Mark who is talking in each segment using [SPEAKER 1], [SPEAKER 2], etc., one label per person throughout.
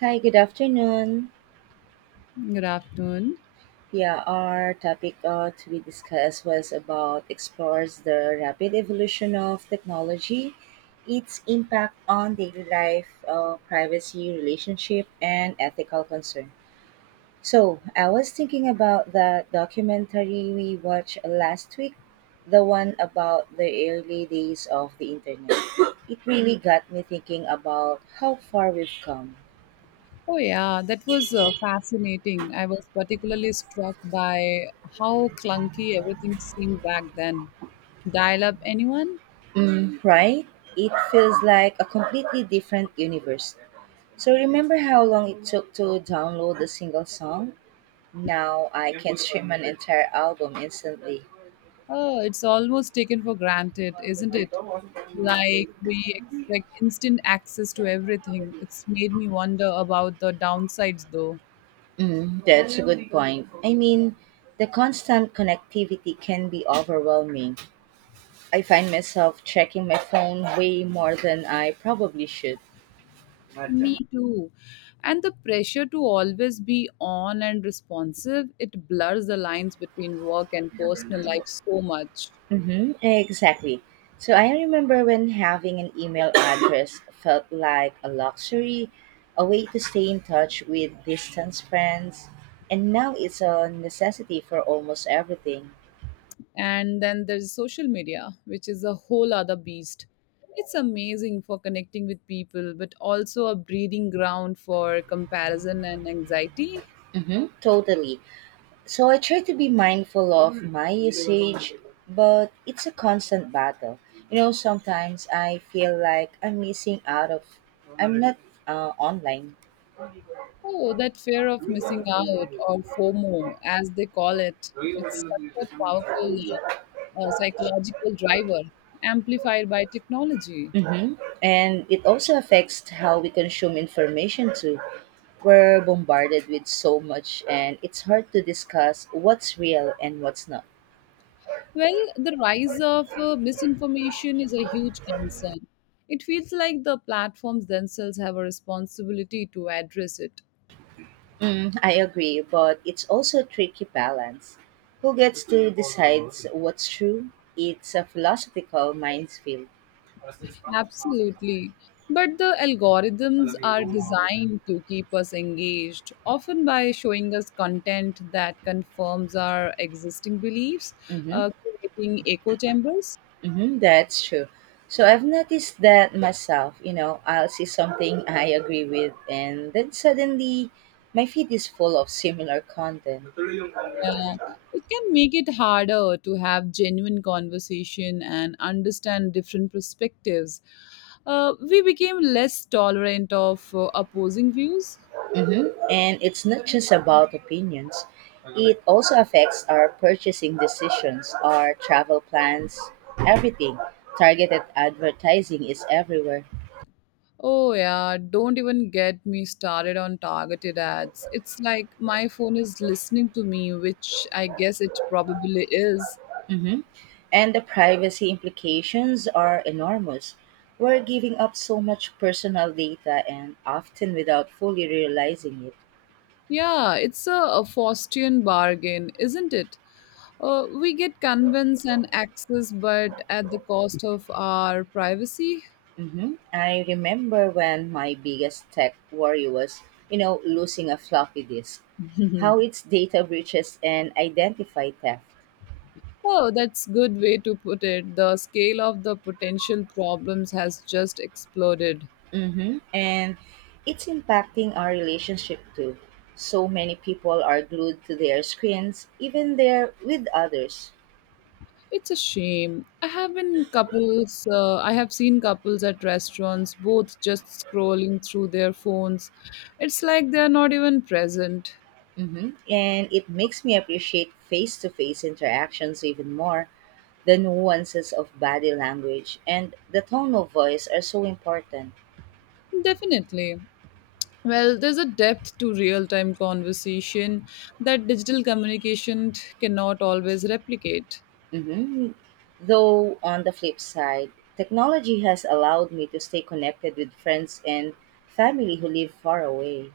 [SPEAKER 1] Hi, good afternoon.
[SPEAKER 2] Good afternoon.
[SPEAKER 1] Yeah, our topic to be discussed was about explores the rapid evolution of technology, its impact on daily life, privacy, relationship, and ethical concern. So I was thinking about the documentary we watched last week, the one about the early days of the internet. It really got me thinking about how far we've come.
[SPEAKER 2] Oh, yeah, that was fascinating. I was particularly struck by how clunky everything seemed back then. Dial up anyone?
[SPEAKER 1] Mm, right? It feels like a completely different universe. So remember how long it took to download a single song? Now I can stream an entire album instantly.
[SPEAKER 2] Oh, it's almost taken for granted, isn't it? Like we expect instant access to everything. It's made me wonder about the downsides, though.
[SPEAKER 1] Mm, that's a good point. I mean, the constant connectivity can be overwhelming. I find myself checking my phone way more than I probably should.
[SPEAKER 2] Me too. And the pressure to always be on and responsive, it blurs the lines between work and personal life so much.
[SPEAKER 1] Mm-hmm, exactly. So I remember when having an email address felt like a luxury, a way to stay in touch with distant friends, and now it's a necessity for almost everything.
[SPEAKER 2] And then there's social media, which is a whole other beast. It's amazing for connecting with people, but also a breeding ground for comparison and anxiety.
[SPEAKER 1] Hmm. Totally. So I try to be mindful of my usage, but it's a constant battle. You know, sometimes I feel like I'm missing out of I'm not online.
[SPEAKER 2] Oh, that fear of missing out, or FOMO, as they call it. It's such a powerful psychological driver, amplified by technology.
[SPEAKER 1] Hmm. And it also affects how we consume information too. We're bombarded with so much, and it's hard to discuss what's real and what's not.
[SPEAKER 2] Well, the rise of misinformation is a huge concern. It feels like the platforms themselves have a responsibility to address it.
[SPEAKER 1] Mm, I agree, but it's also a tricky balance. Who gets to decide what's true? It's a philosophical minefield.
[SPEAKER 2] Absolutely. But the algorithms are designed to keep us engaged, often by showing us content that confirms our existing beliefs,
[SPEAKER 1] Mhm.
[SPEAKER 2] creating echo chambers.
[SPEAKER 1] Hmm, that's true. So I've noticed that myself, you know, I'll see something I agree with and then suddenly my feed is full of similar content.
[SPEAKER 2] Uh, it can make it harder to have genuine conversation and understand different perspectives. We became less tolerant of opposing views.
[SPEAKER 1] And it's not just about opinions. It also affects our purchasing decisions, our travel plans, everything. Targeted advertising is everywhere.
[SPEAKER 2] Oh yeah, don't even get me started on targeted ads. It's like my phone is listening to me, which I guess it probably is.
[SPEAKER 1] Mhm. And the privacy implications are enormous. We're giving up so much personal data and often without fully realizing it.
[SPEAKER 2] Yeah, it's a Faustian bargain, isn't it? We get convenience and access, but at the cost of our privacy.
[SPEAKER 1] Hmm. I remember when my biggest tech worry was, you know, losing a floppy disk, how it's data breaches and identify theft.
[SPEAKER 2] Oh, that's good way to put it. The scale of the potential problems has just exploded.
[SPEAKER 1] Hmm. And it's impacting our relationship too. So many people are glued to their screens, even there with others.
[SPEAKER 2] It's a shame. I have seen couples at restaurants, both just scrolling through their phones. It's like they're not even present.
[SPEAKER 1] Mhm. And it makes me appreciate face to face interactions even more. The nuances of body language and the tone of voice are so important.
[SPEAKER 2] Definitely. Well, there's a depth to real time conversation that digital communication cannot always replicate.
[SPEAKER 1] Hmm. Though, on the flip side, technology has allowed me to stay connected with friends and family who live far away.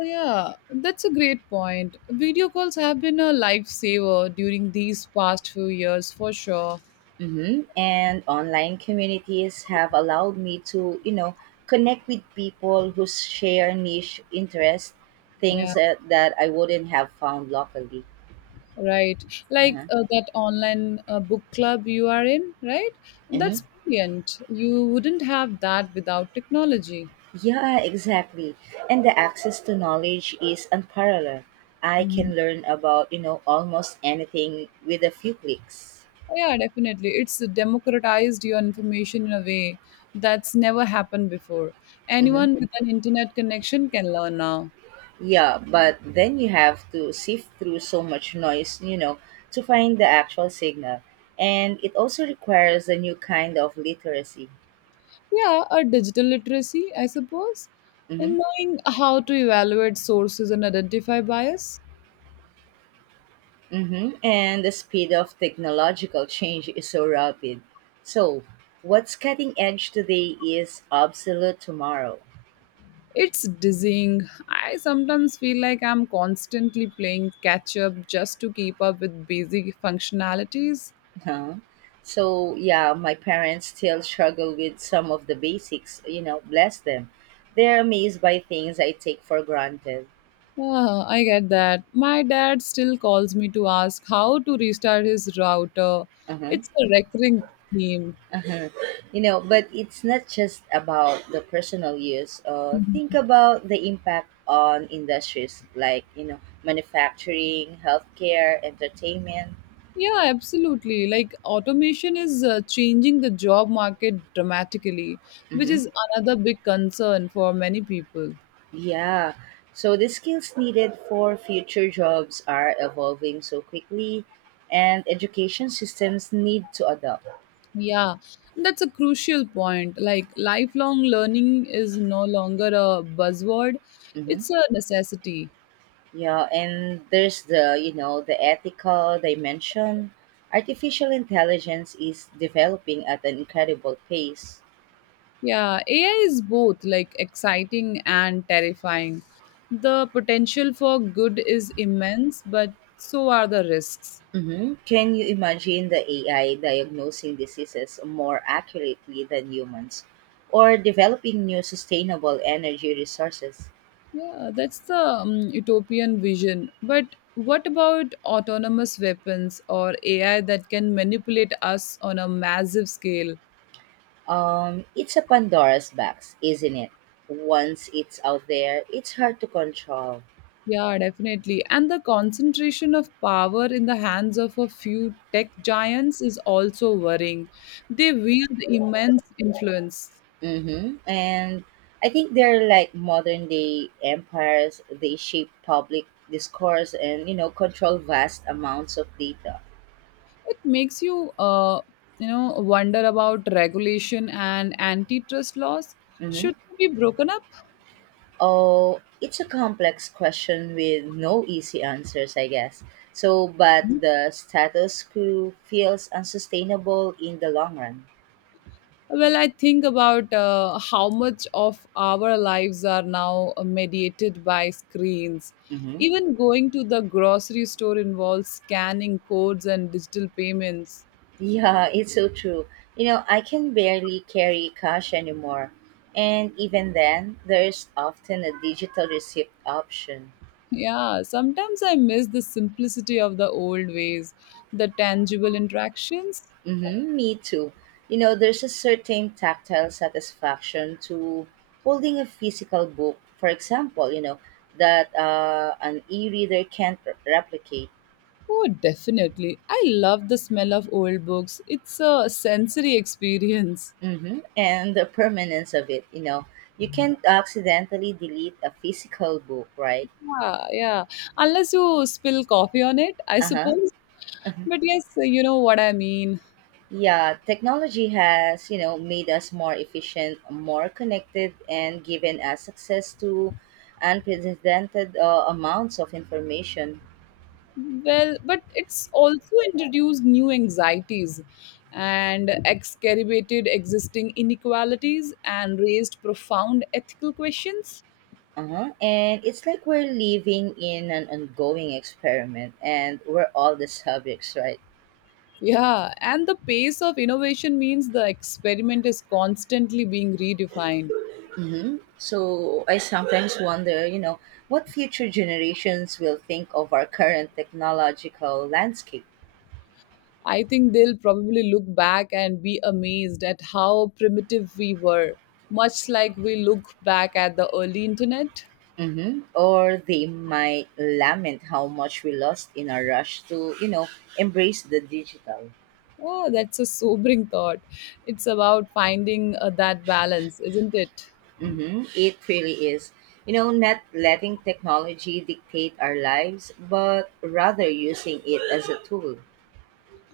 [SPEAKER 2] Yeah, that's a great point. Video calls have been a lifesaver during these past few years for sure.
[SPEAKER 1] Hmm. And online communities have allowed me to, you know, connect with people who share niche interests, things
[SPEAKER 2] Yeah.
[SPEAKER 1] that I wouldn't have found locally.
[SPEAKER 2] Right. Like
[SPEAKER 1] Uh-huh.
[SPEAKER 2] that online book club you are in, right?
[SPEAKER 1] Hmm.
[SPEAKER 2] That's brilliant. You wouldn't have that without technology.
[SPEAKER 1] Yeah, exactly. And the access to knowledge is unparalleled. I
[SPEAKER 2] Mhm.
[SPEAKER 1] can learn about, you know, almost anything with a few clicks.
[SPEAKER 2] Yeah, definitely. It's democratized your information in a way that's never happened before.
[SPEAKER 1] Hmm.
[SPEAKER 2] Anyone with an internet connection can learn now.
[SPEAKER 1] Yeah, but then you have to sift through so much noise, you know, to find the actual signal. And it also requires a new kind of literacy.
[SPEAKER 2] Yeah, a digital literacy, I suppose,
[SPEAKER 1] Hmm.
[SPEAKER 2] and knowing how to evaluate sources and identify bias.
[SPEAKER 1] Mm-hmm. And the speed of technological change is so rapid. So, what's cutting edge today is obsolete tomorrow.
[SPEAKER 2] It's dizzying. I sometimes feel like I'm constantly playing catch up just to keep up with basic functionalities.
[SPEAKER 1] Huh? So yeah, my parents still struggle with some of the basics. You know, bless them. They're amazed by things I take for granted.
[SPEAKER 2] Ah, I get that. My dad still calls me to ask how to restart his router.
[SPEAKER 1] Uh-huh.
[SPEAKER 2] It's a recurring theme.
[SPEAKER 1] Uh-huh. You know, but it's not just about the personal use. Think about the impact on industries like, you know, manufacturing, healthcare, entertainment.
[SPEAKER 2] Yeah, absolutely. Like automation is changing the job market dramatically, which
[SPEAKER 1] Mhm.
[SPEAKER 2] is another big concern for many people.
[SPEAKER 1] Yeah. So the skills needed for future jobs are evolving so quickly, and education systems need to adapt.
[SPEAKER 2] Yeah, that's a crucial point. Like, lifelong learning is no longer a buzzword,
[SPEAKER 1] Hmm.
[SPEAKER 2] it's a necessity.
[SPEAKER 1] Yeah, and there's the, you know, the ethical dimension. Artificial intelligence is developing at an incredible pace.
[SPEAKER 2] Yeah, AI is both like exciting and terrifying. The potential for good is immense, but so are the risks.
[SPEAKER 1] Hmm. Can you imagine the AI diagnosing diseases more accurately than humans, or developing new sustainable energy resources?
[SPEAKER 2] Yeah, that's the utopian vision. But what about autonomous weapons or AI that can manipulate us on a massive scale?
[SPEAKER 1] It's a Pandora's box, isn't it? Once it's out there, it's hard to control.
[SPEAKER 2] Yeah, definitely. And the concentration of power in the hands of a few tech giants is also worrying. They wield immense influence.
[SPEAKER 1] Mm-hmm. And I think they're like modern day empires. They shape public discourse and, you know, control vast amounts of data.
[SPEAKER 2] It makes you, wonder about regulation and antitrust laws.
[SPEAKER 1] Mm-hmm.
[SPEAKER 2] Should they be broken up?
[SPEAKER 1] Oh, it's a complex question with no easy answers, I guess. So, but
[SPEAKER 2] Mhm.
[SPEAKER 1] the status quo feels unsustainable in the long run.
[SPEAKER 2] Well, I think about how much of our lives are now mediated by screens.
[SPEAKER 1] Mhm.
[SPEAKER 2] Even going to the grocery store involves scanning codes and digital payments.
[SPEAKER 1] Yeah, it's so true. You know, I can barely carry cash anymore. And even then, there's often a digital receipt option.
[SPEAKER 2] Yeah, sometimes I miss the simplicity of the old ways, the tangible interactions.
[SPEAKER 1] Mm-hmm, me too. You know, there's a certain tactile satisfaction to holding a physical book, for example, you know, that an e reader can't replicate.
[SPEAKER 2] Oh, definitely. I love the smell of old books. It's a sensory experience.
[SPEAKER 1] Mm-hmm, and the permanence of it, you know, you can't accidentally delete a physical book, right?
[SPEAKER 2] Yeah, yeah. Unless you spill coffee on it, I
[SPEAKER 1] Uh
[SPEAKER 2] suppose.
[SPEAKER 1] huh.
[SPEAKER 2] But yes, you know what I mean.
[SPEAKER 1] Yeah, technology has, you know, made us more efficient, more connected, and given us access to unprecedented amounts of information.
[SPEAKER 2] Well, but it's also introduced new anxieties and exacerbated existing inequalities and raised profound ethical questions.
[SPEAKER 1] Uh-huh. And it's like we're living in an ongoing experiment, and we're all the subjects, right?
[SPEAKER 2] Yeah, and the pace of innovation means the experiment is constantly being redefined.
[SPEAKER 1] Mm-hmm. So I sometimes wonder, you know, what future generations will think of our current technological landscape.
[SPEAKER 2] I think they'll probably look back and be amazed at how primitive we were, much like we look back at the early internet.
[SPEAKER 1] Hmm. Or they might lament how much we lost in our rush to, you know, embrace the digital.
[SPEAKER 2] Oh, that's a sobering thought. It's about finding that balance, isn't it?
[SPEAKER 1] Hmm. It really is. You know, not letting technology dictate our lives, but rather using it as a tool.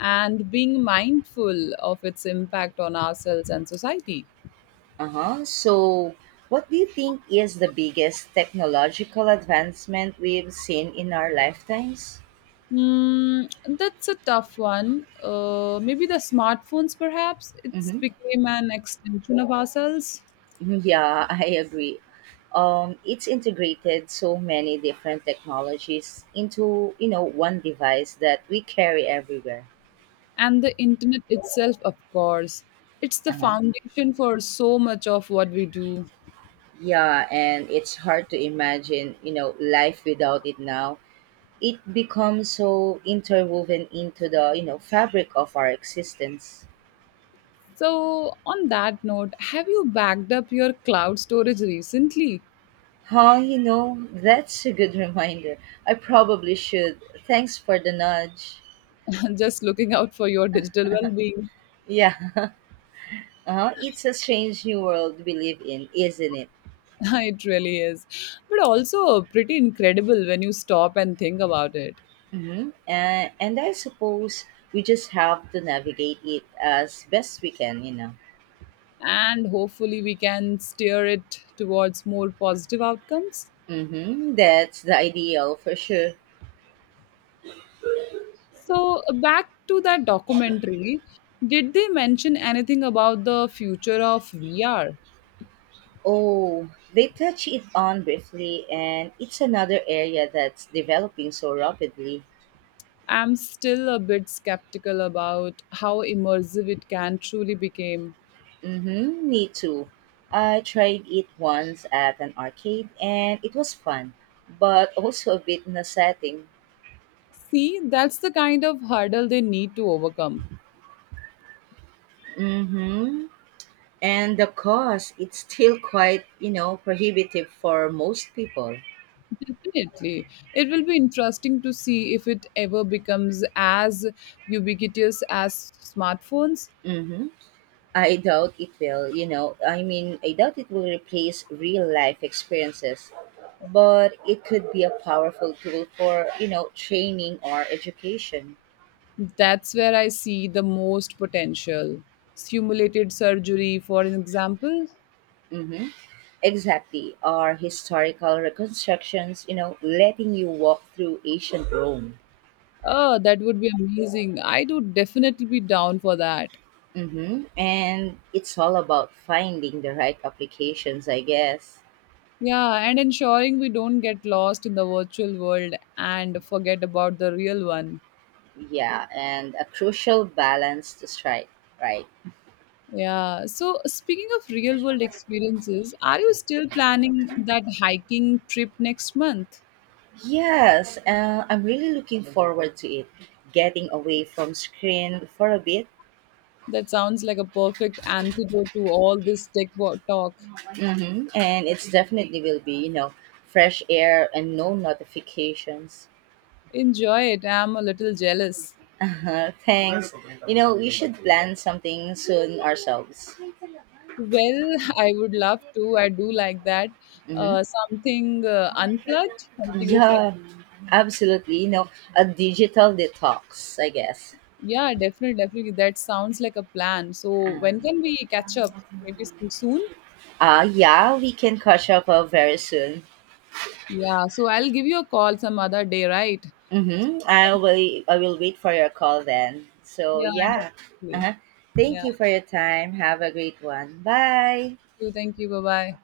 [SPEAKER 2] And being mindful of its impact on ourselves and society.
[SPEAKER 1] Uh huh. So, what do you think is the biggest technological advancement we've seen in our lifetimes?
[SPEAKER 2] Mm, that's a tough one. Maybe the smartphones, perhaps. It's
[SPEAKER 1] Mm-hmm.
[SPEAKER 2] became an extension of ourselves.
[SPEAKER 1] Yeah, I agree. It's integrated so many different technologies into, you know, one device that we carry everywhere.
[SPEAKER 2] And the internet itself, of course. It's the
[SPEAKER 1] Uh-huh.
[SPEAKER 2] foundation for so much of what we do.
[SPEAKER 1] Yeah, and it's hard to imagine, you know, life without it now. It becomes so interwoven into the, you know, fabric of our existence.
[SPEAKER 2] So, on that note, have you backed up your cloud storage recently?
[SPEAKER 1] Huh, you know that's a good reminder. I probably should. Thanks for the nudge.
[SPEAKER 2] Just looking out for your digital well being.
[SPEAKER 1] Yeah, uh-huh. It's a strange new world we live in, isn't it?
[SPEAKER 2] It really is. But also pretty incredible when you stop and think about it.
[SPEAKER 1] Mm-hmm. And I suppose we just have to navigate it as best we can, you know.
[SPEAKER 2] And hopefully we can steer it towards more positive outcomes.
[SPEAKER 1] Mm-hmm. That's the ideal for sure.
[SPEAKER 2] So, back to that documentary, did they mention anything about the future of VR?
[SPEAKER 1] Oh, they touch it on briefly, and it's another area that's developing so rapidly.
[SPEAKER 2] I'm still a bit skeptical about how immersive it can truly become.
[SPEAKER 1] Mm-hmm. Me too. I tried it once at an arcade, and it was fun, but also a bit nauseating.
[SPEAKER 2] See, that's the kind of hurdle they need to overcome.
[SPEAKER 1] Mm-hmm. And the cost, it's still quite, you know, prohibitive for most people.
[SPEAKER 2] Definitely. It will be interesting to see if it ever becomes as ubiquitous as smartphones.
[SPEAKER 1] Mm-hmm. I doubt it will, you know. I mean, I doubt it will replace real life experiences, but it could be a powerful tool for, you know, training or education.
[SPEAKER 2] That's where I see the most potential. Simulated surgery, for an example.
[SPEAKER 1] Mm-hmm. Exactly. Or historical reconstructions, you know, letting you walk through ancient Rome.
[SPEAKER 2] Oh, that would be amazing. I would definitely be down for that.
[SPEAKER 1] Mm-hmm. And it's all about finding the right applications, I guess.
[SPEAKER 2] Yeah, and ensuring we don't get lost in the virtual world and forget about the real one.
[SPEAKER 1] Yeah, and a crucial balance to strike, right?
[SPEAKER 2] Yeah, so speaking of real world experiences, are you still planning that hiking trip next month?
[SPEAKER 1] Yes, I'm really looking forward to it. Getting away from screen for a bit,
[SPEAKER 2] That sounds like a perfect antidote to all this tech wo- talk.
[SPEAKER 1] hmm and it's definitely will be, you know, fresh air and no notifications.
[SPEAKER 2] Enjoy it. I'm a little jealous.
[SPEAKER 1] Uh-huh. Thanks. You know, we should plan something soon ourselves.
[SPEAKER 2] Well, I would love to. I do like that.
[SPEAKER 1] Hmm.
[SPEAKER 2] Something unplugged, something refresh.
[SPEAKER 1] Yeah, absolutely. You know, a digital detox, I guess.
[SPEAKER 2] Yeah, definitely. That sounds like a plan. So when
[SPEAKER 1] Um,
[SPEAKER 2] can we catch up? Maybe some soon?
[SPEAKER 1] yeah, we can catch up very soon.
[SPEAKER 2] Yeah, so I'll give you a call some other day, right? So,
[SPEAKER 1] Mm-hmm.
[SPEAKER 2] we
[SPEAKER 1] I
[SPEAKER 2] can-
[SPEAKER 1] will. I will wait for your call then. So
[SPEAKER 2] yeah,
[SPEAKER 1] yeah.
[SPEAKER 2] definitely.
[SPEAKER 1] Uh-huh. Thank
[SPEAKER 2] Yeah.
[SPEAKER 1] you for your time. Have a great one. Bye.
[SPEAKER 2] Thank you. Bye bye.